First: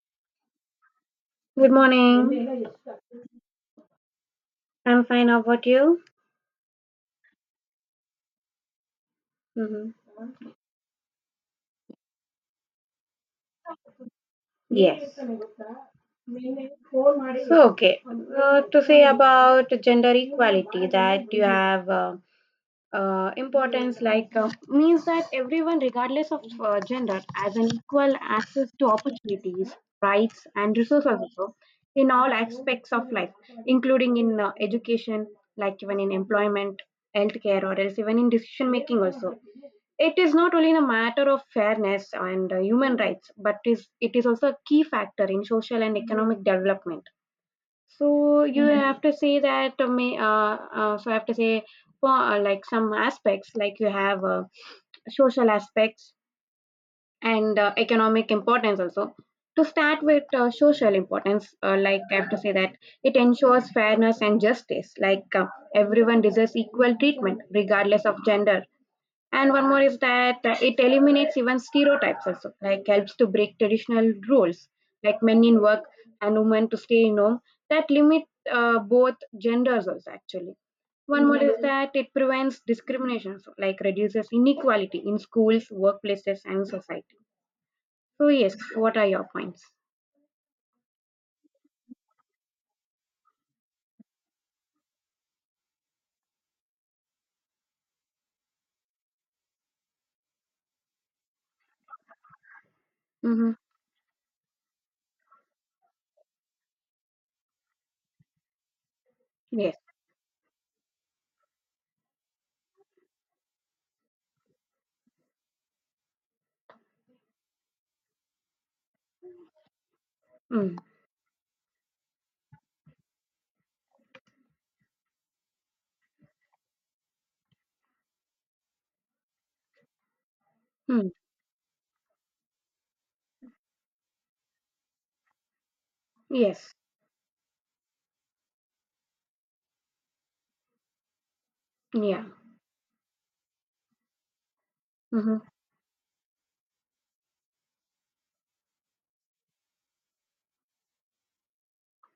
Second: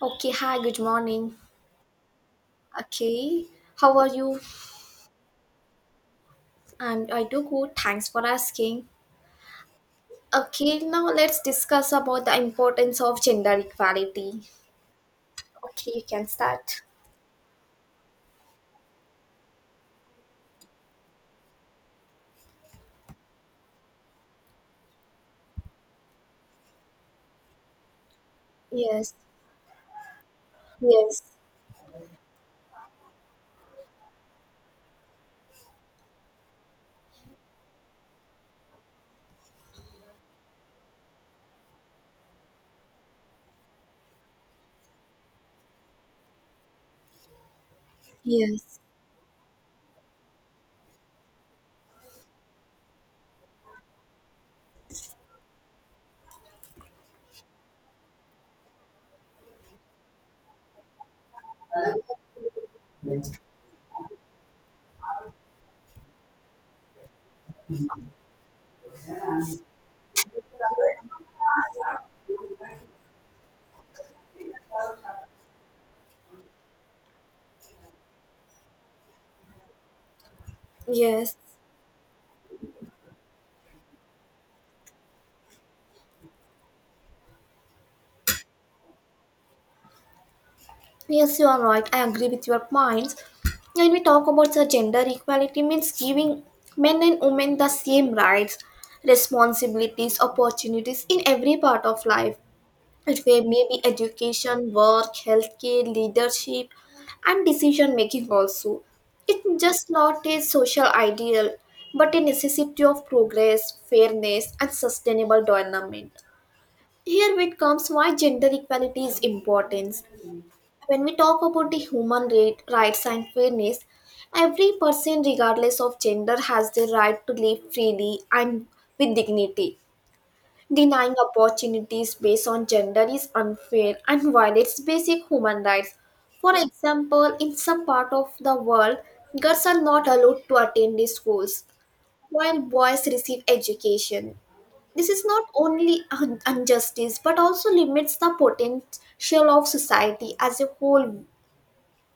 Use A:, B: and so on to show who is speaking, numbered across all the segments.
A: Okay, hi, good morning.
B: Good morning.
A: Okay, how are you?
B: I'm fine. How about you?
A: I do good, thanks for asking.
B: hmm
A: Okay, now let's discuss about the importance of gender equality.
B: Yes.
A: Okay, you can start.
B: So, okay. To say about gender equality, that you have importance means that everyone, regardless of gender, has an equal access to
A: Yes,
B: opportunities, rights and resources
A: yes,
B: also, in all aspects of life, including in education, like even in employment, healthcare, or else even in decision making also. It is not only a matter of fairness and human rights, but is also a key factor in social and economic development. So you
A: yes,
B: have to say that may so I have to say, for like some aspects, like you have social aspects and economic importance also. To start with social importance, like I have to say that it ensures fairness and justice. Everyone deserves equal treatment regardless of gender, and one more is that it eliminates even stereotypes also, like helps to break traditional roles, like men in work and women to stay in home, that limit both genders also, actually. One more
A: yes.
B: is that it prevents discrimination, so, like reduces inequality in schools, workplaces, and society. So yes, what are your points?
A: Yes, you are right. I agree with your points. When we talk about the gender equality means giving men and women the same rights, responsibilities, opportunities in every part of life. It may
B: Mm-hmm.
A: maybe education, work, healthcare, leadership, and decision making also. It's
B: Yes.
A: just not a social ideal, but a necessity of progress, fairness, and sustainable development. Here it comes why gender equality is important.
B: Mm.
A: When we talk about the human rights and fairness, every person, regardless of gender, has the right to live freely and with dignity.
B: Mm.
A: Denying opportunities based on gender is unfair and violates basic human rights. For
B: Yes.
A: example, in some part of the world, girls are not allowed to attend the schools
B: Yeah.
A: while boys receive education. This is
B: Mm-hmm.
A: not only injustice but also limits the potential of society as a whole.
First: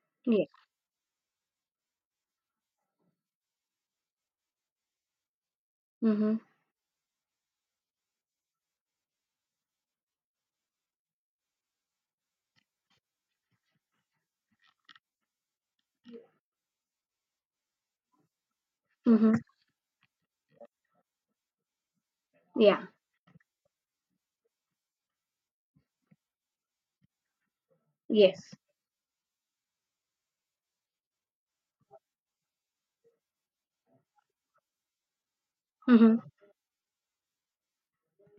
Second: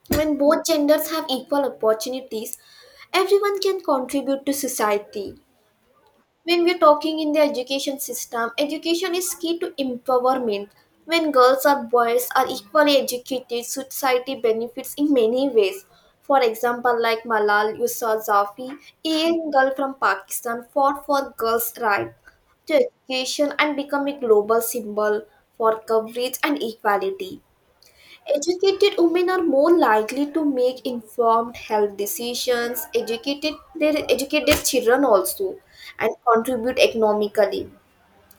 A: When
B: Yes.
A: both genders have equal opportunities, everyone can contribute to society.
B: Mm-hmm.
A: When we're talking in the education system, education is key to empowerment. When girls or boys are equally educated, society benefits in many ways. For example, like Malal Yusra, a
B: Mm-hmm.
A: young girl from Pakistan, fought for girls right to
B: Yeah.
A: education and become a global symbol for coverage and equality.
B: Yes.
A: Educated women are more likely to make informed health decisions, educated their educated children also, and
B: Mm-hmm.
A: contribute economically.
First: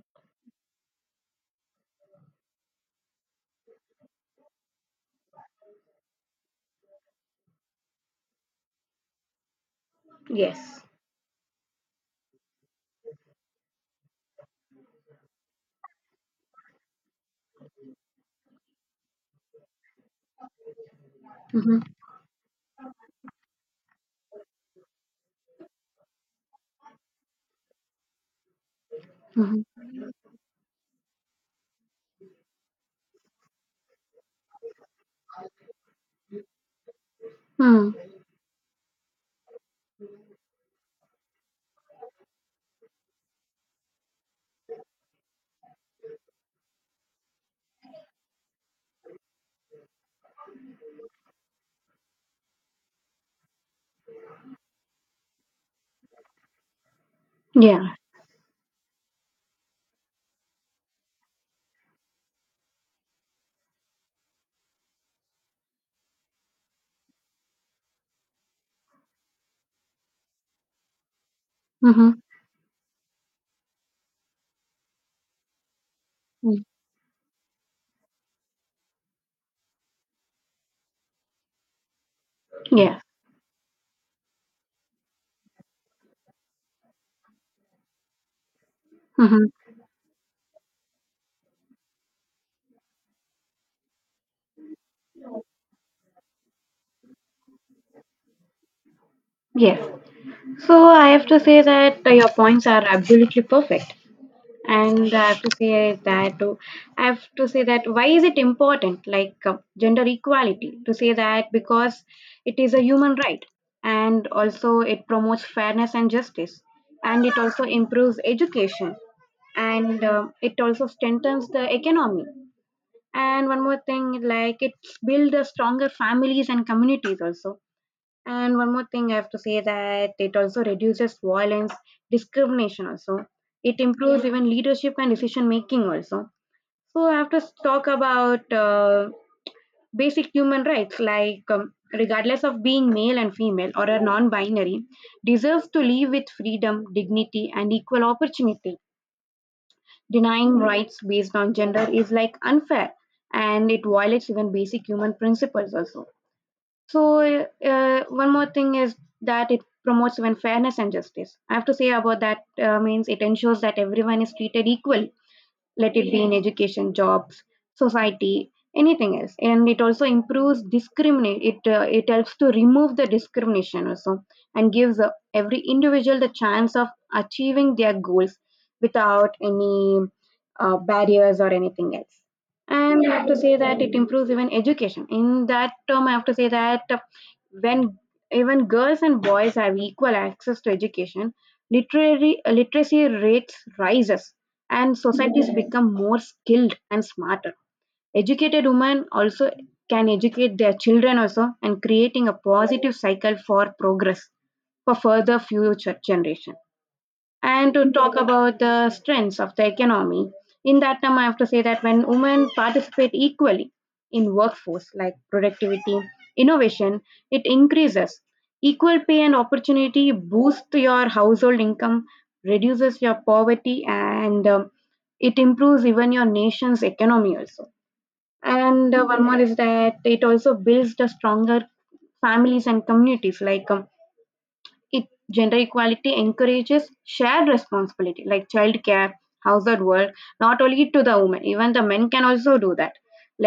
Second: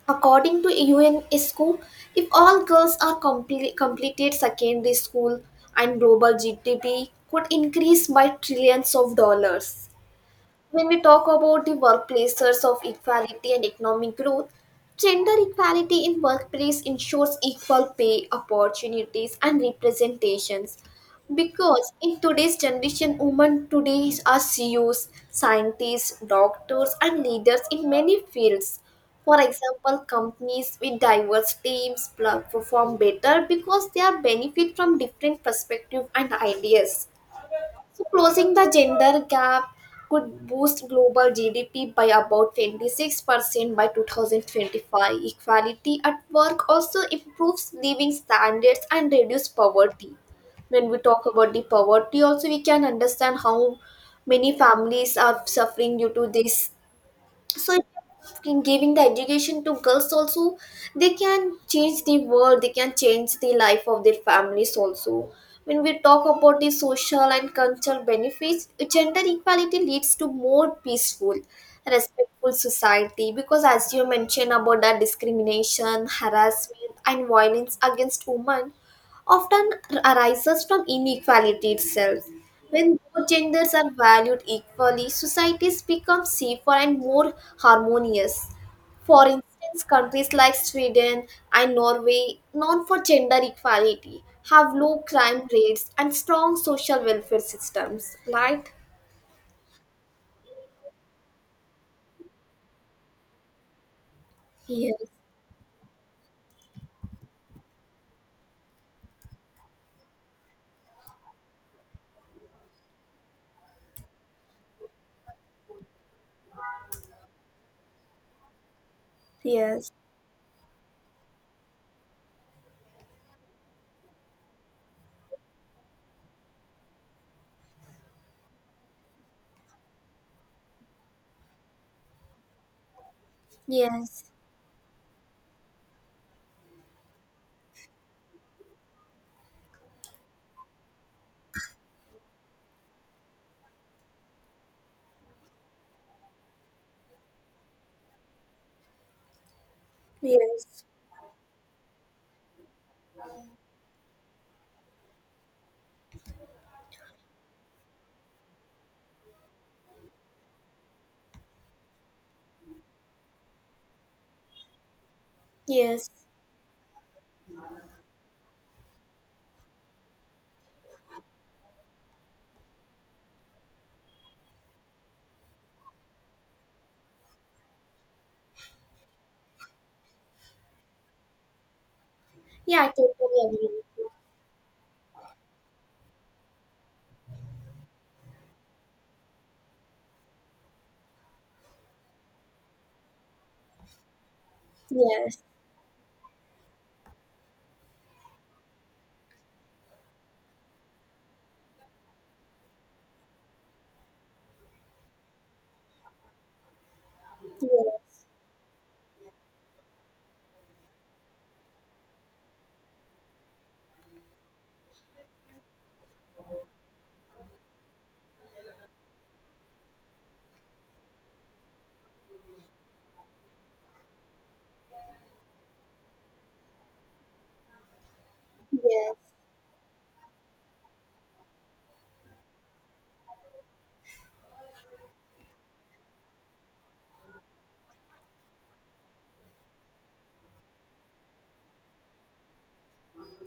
A: According to U N UNESCO, if all girls are completed secondary school and global GDP could increase by trillions of dollars.
B: Yes.
A: When we talk about the workplaces of equality and economic growth, gender equality in workplace ensures equal pay, opportunities, and representations.
B: Mm-hmm.
A: Because in today's generation, women today are CEOs, scientists, doctors, and leaders in many fields. For
B: Mm-hmm.
A: example, companies with diverse teams perform better because they are benefit from different perspectives and ideas.
B: Hmm.
A: So closing the gender gap could boost global GDP by about 26% by 2025. Equality at work also improves living standards and reduces poverty. When we talk about the poverty, also we can understand how many families are suffering due to this. So
B: Yeah.
A: if in giving the education to girls also, they can change the world, they can change the life of their families also. When we talk about the social and cultural benefits, gender equality leads to more peaceful
B: Mm-hmm.
A: respectful society because as you mentioned about that discrimination
B: Mm.
A: harassment and violence against women often arises from inequality itself. When
B: Yes.
A: both genders are valued equally, societies become safer and more harmonious. For
B: Mm-hmm.
A: instance, countries like Sweden and Norway, known for gender equality, have low crime rates and strong social welfare systems, right?
B: Yes. So I have to say that your points are absolutely perfect.
A: Yes,
B: And I have to say that I have to say that why is it important, gender equality? To say that, because it is a human right, and also it promotes fairness and justice, and it also improves education,
A: yes,
B: and it also strengthens the economy. And one more thing, like it builds stronger families and communities also. And one more thing I have to say that it also reduces violence, discrimination also. It improves
A: yes,
B: even leadership and decision making also. So I have to talk about basic human rights, like regardless of being male and female or a non-binary, deserves to live with freedom, dignity and equal opportunity. Denying
A: yes,
B: rights based on gender is like unfair, and it violates even basic human principles also. So, One more thing is that it promotes even fairness and justice. I have to say about that, means it ensures that everyone is treated equally, let it
A: yes.
B: be in education, jobs, society, anything else, and it also improves discriminate it it helps to remove the discrimination also, and gives every individual the chance of achieving their goals without any barriers or anything else.
A: Yeah, I
B: And I have to
A: totally
B: say
A: agree
B: that
A: with
B: it
A: you.
B: improves even education. In that term, I have to say that, when even girls and boys have equal access to education, literary literacy rates rises, and
A: Yes,
B: societies become more skilled and smarter. Educated women also can educate their children also, and creating a positive cycle for progress, for further future generation. And to talk
A: yes,
B: about the strengths of the economy, in that term I have to say that when women participate equally in workforce, like productivity, innovation, it increases. Equal pay and opportunity boosts your household income, reduces your poverty, and it improves even your nation's economy also. And
A: yes.
B: one more is that it also builds the stronger families and communities, like it gender equality encourages shared responsibility, like childcare, household work, not only to the women, even the men can also do that.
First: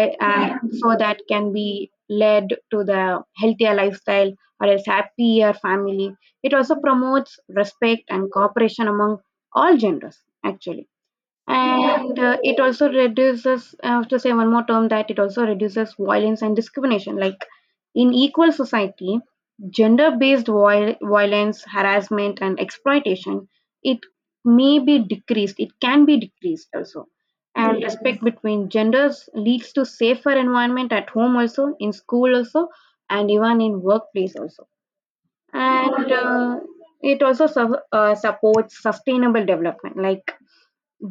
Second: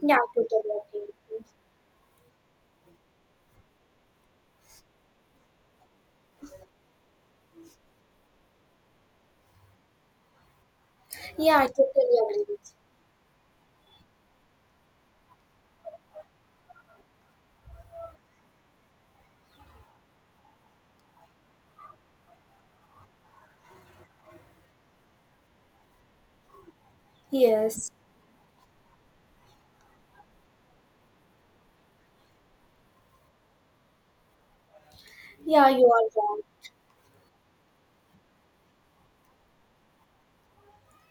A: Yeah, I
B: and
A: totally
B: so
A: agree with
B: that
A: you.
B: can be led to the healthier lifestyle, or else happier family. It also promotes respect and cooperation among all genders, actually.
A: Yeah, I
B: And
A: totally agree
B: it
A: with
B: also reduces, I have to say one more term, that it also reduces violence and discrimination, like in equal society, violence, harassment and exploitation, it it can be decreased also.
A: you.
B: And
A: Yes.
B: Yes. respect between genders leads to safer environment, at home also, in school also, and even in workplace also.
A: Yeah, you
B: And
A: are right.
B: supports sustainable development, like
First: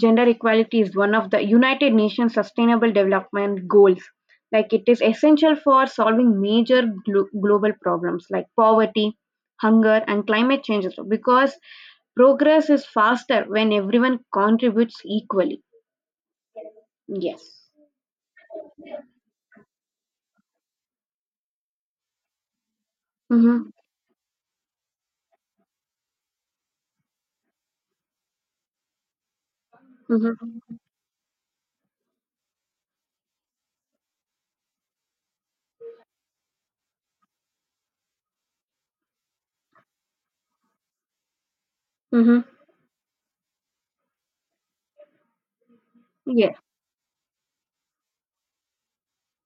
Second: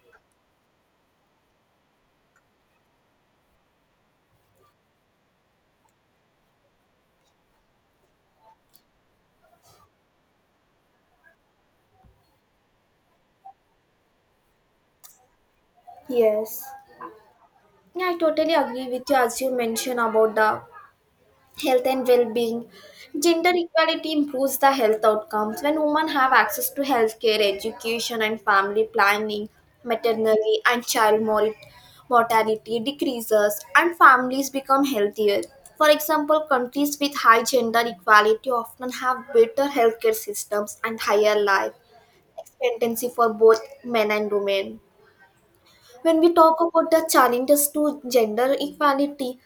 B: gender equality is one of the United Nations Sustainable Development Goals. Like it is essential for solving major global problems like poverty, hunger, and climate change as well, because progress is faster when everyone contributes equally.
A: Yes.
B: Yes.
A: Yeah, I totally agree with you as you mentioned about the health and well-being. Gender
B: Mm-hmm.
A: equality improves the health outcomes when women have access to healthcare, education, and family planning. Maternity
B: Mm-hmm.
A: and child mortality decreases, and families become healthier. For example, countries with high gender equality often have better healthcare systems and higher life
B: Mm-hmm.
A: expectancy for both men and women. When we
B: Yeah.
A: talk about the challenges to gender equality,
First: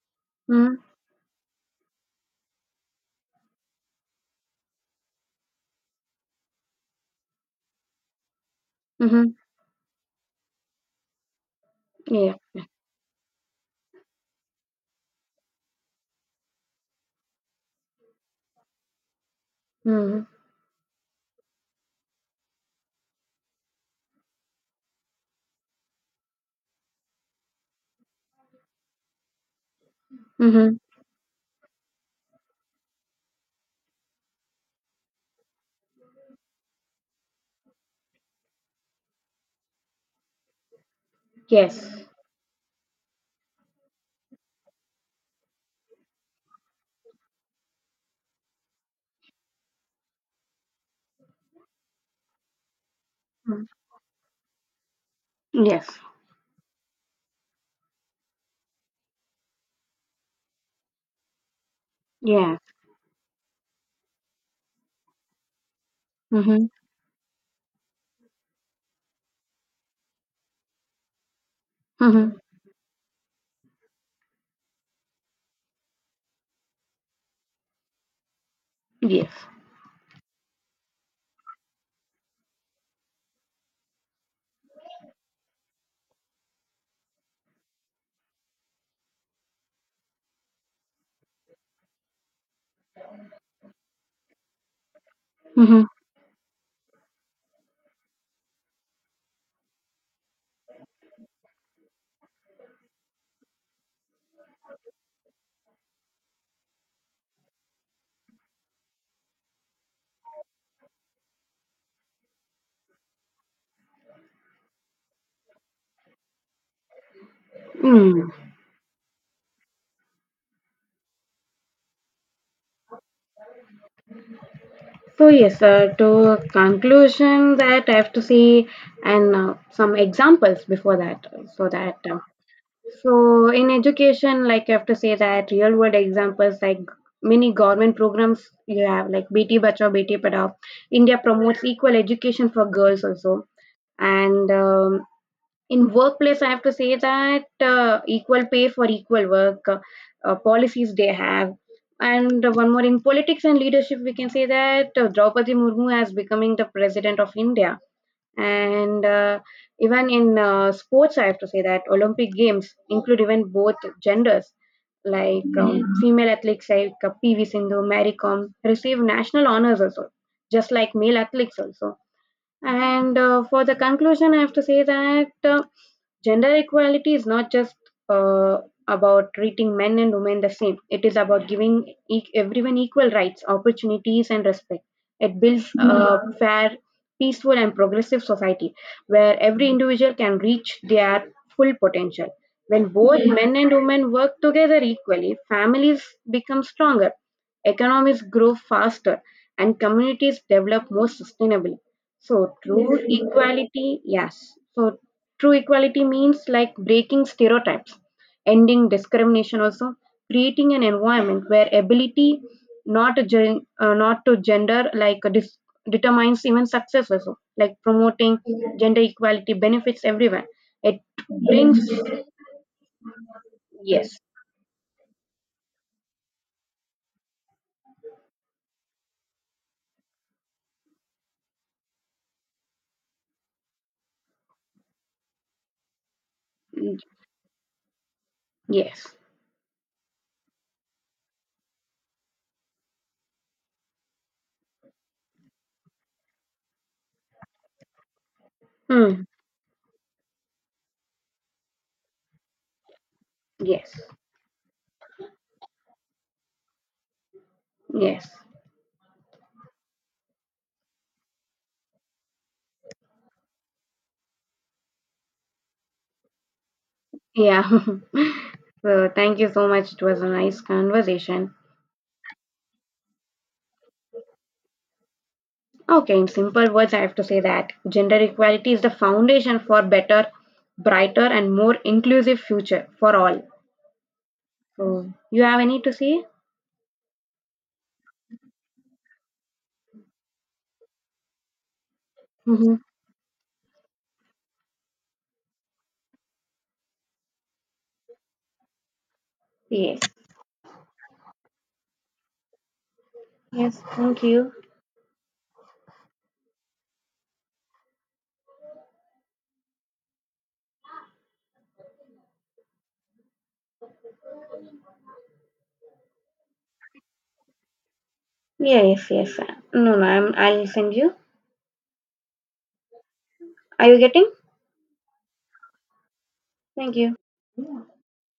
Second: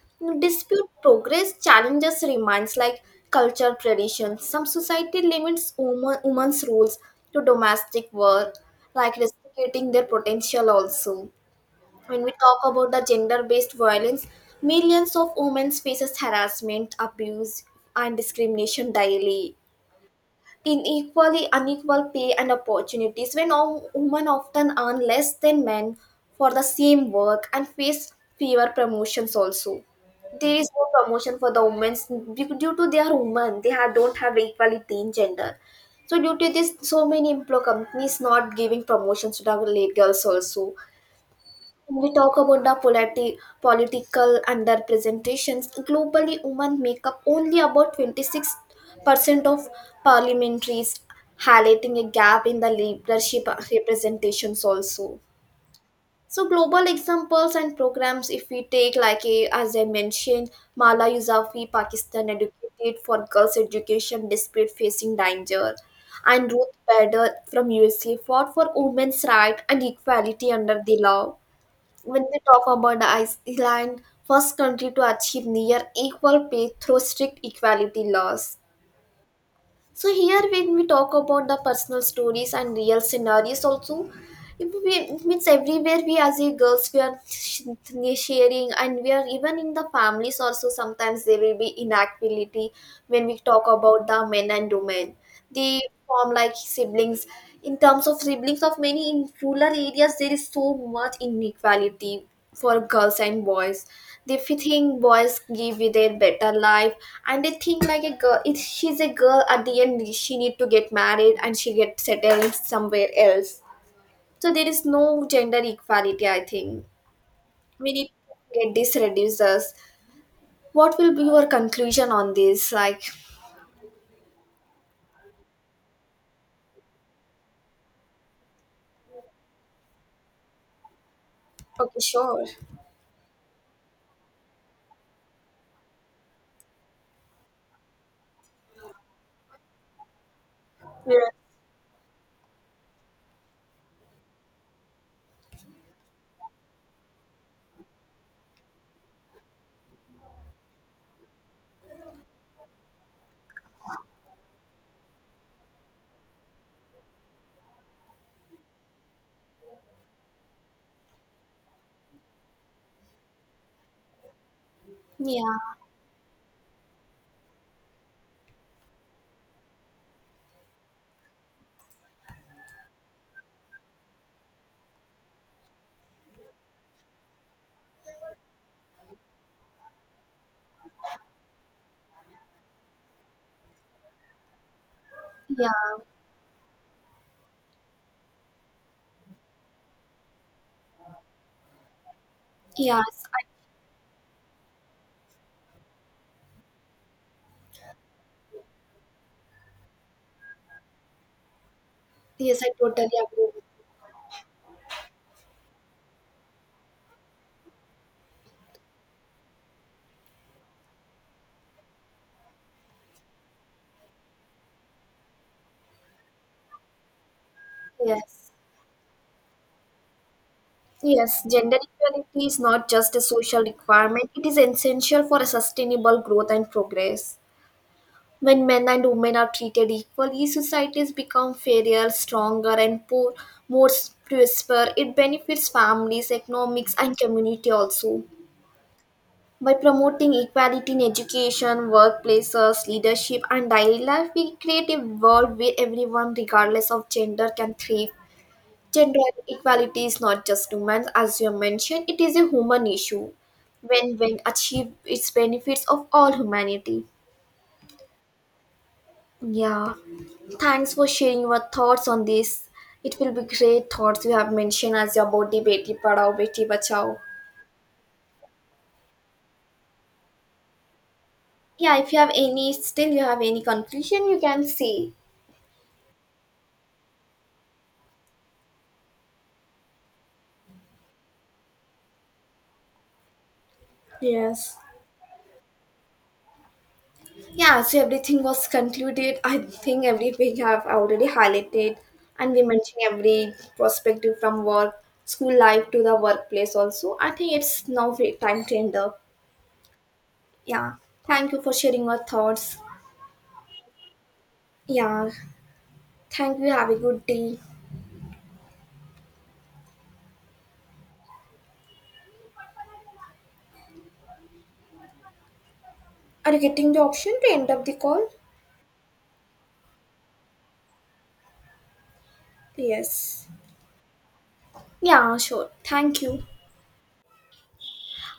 B: Mm-hmm.
A: dispute progress challenges remains like culture traditions. Some society limits women's roles to domestic work, like
B: Mm-hmm.
A: restricting their potential also. When we
B: Yeah.
A: talk about the gender-based violence, millions of women faces harassment, abuse, and discrimination daily
B: Mm-hmm.
A: in equally unequal pay and opportunities when all women often earn less than men for the same work and face fewer promotions also. There is
B: Mm-hmm.
A: no promotion for the women due to they are women, they have, don't have equality in gender. So due to this, so many employ companies not giving promotions to the girls also. When
B: Yes.
A: we talk about the political underrepresentations, globally women make up only about 26% of parliamentaries, highlighting a gap in the leadership
B: Mm.
A: representations also.
B: Yes.
A: So global examples and programs, if we take as I mentioned, Mala Yousafzai, Pakistan,
B: Yeah.
A: educated for girls education despite facing danger, and
B: Mm-hmm.
A: Ruth Bader from USA fought for women's right and equality under the law. When
B: Mm-hmm.
A: we talk about the Iceland, first country to achieve near equal pay through strict equality laws.
B: Yes.
A: So here when we talk about the personal stories and real scenarios also, we, means everywhere we as a girls we are sharing and we are even in the families also sometimes there will be inequality when we talk about the men and women.
B: Mm-hmm.
A: They form like siblings, in terms of siblings of many in rural areas there is so much inequality for girls and boys. They think boys give you their better life, and they think like a girl if she's a girl at the end she need to get married and she get settled somewhere else. So there is no gender equality, I think. We need
B: Mm.
A: to get this reducers. What will be your conclusion on this? Like,
B: So yes, to conclusion that I have to see, and some examples before that. So that
A: okay,
B: uh,
A: sure.
B: so in education, like I have to say that real world examples, like many government programs you have, like BT Bachao, BT Padhao. India
A: Yeah,
B: promotes equal education for girls also, and in workplace I have to say that equal pay for equal work, policies they have. And one more, in politics and leadership, we can say that Draupadi Murmu has becoming the President of India. And even in sports, I have to say that Olympic Games include even both genders, like
A: yeah,
B: Mhm. female athletes like PV Sindhu, Mary Kom, receive national honors also, just like male athletes also. And for the conclusion, I have to say that gender equality is not just uh, about treating men and women the same. It is about giving everyone equal rights, opportunities, and respect. It builds
A: yeah.
B: a fair, peaceful, and progressive society where every individual can reach their full potential. When
A: Yes,
B: both
A: I,
B: men and women work together equally, families become stronger, economies grow faster, and communities develop more sustainably. So
A: yes, I
B: true
A: totally agree with
B: equality, yes. So true equality means like breaking stereotypes, ending discrimination also, creating an environment where ability, not to gender, determines even success also, like
A: you.
B: promoting
A: Yes,
B: gender equality benefits everyone. It
A: yes. Gender
B: brings,
A: equality is not just a social
B: yes,
A: requirement; it is essential for a sustainable growth and progress. When men and women are treated equally, societies become fairer, stronger, and poor, more prosper. It benefits families, economics,
B: mm,
A: and community also.
B: yes,
A: By promoting equality in education, workplaces, leadership, and daily life, we create a world where everyone, regardless of gender, can thrive. Gender
B: mm,
A: equality is not just human, as you mentioned, it is a human issue.
B: yes,
A: When achieved, its benefits of all humanity.
B: yes,
A: Yeah, thanks for sharing your thoughts on this. It will be great thoughts you have mentioned as your body beti padao beti bachao.
B: yeah. So thank you so much. It was a nice conversation.
A: Yeah, if you have any, still you have any conclusion, you can say.
B: Okay, in simple words, I have to say that gender equality is the foundation for better, brighter, and more inclusive future for all.
A: Yes.
B: So, you have any to say?
A: Yeah, so everything was concluded. I think everything I've already highlighted, and we
B: Mm-hmm.
A: mentioned every perspective from work, school life to the workplace also. I think it's now time to end up.
B: Yes.
A: Yeah, thank you for sharing your thoughts.
B: Yes. Thank you.
A: Yeah, thank you. Have a good day. Are you getting the option to end up the call?
B: Yeah, yes. Yes. No. I'll send you.
A: Yes.
B: Are you getting?
A: Yeah, sure. Thank you.
B: Thank you.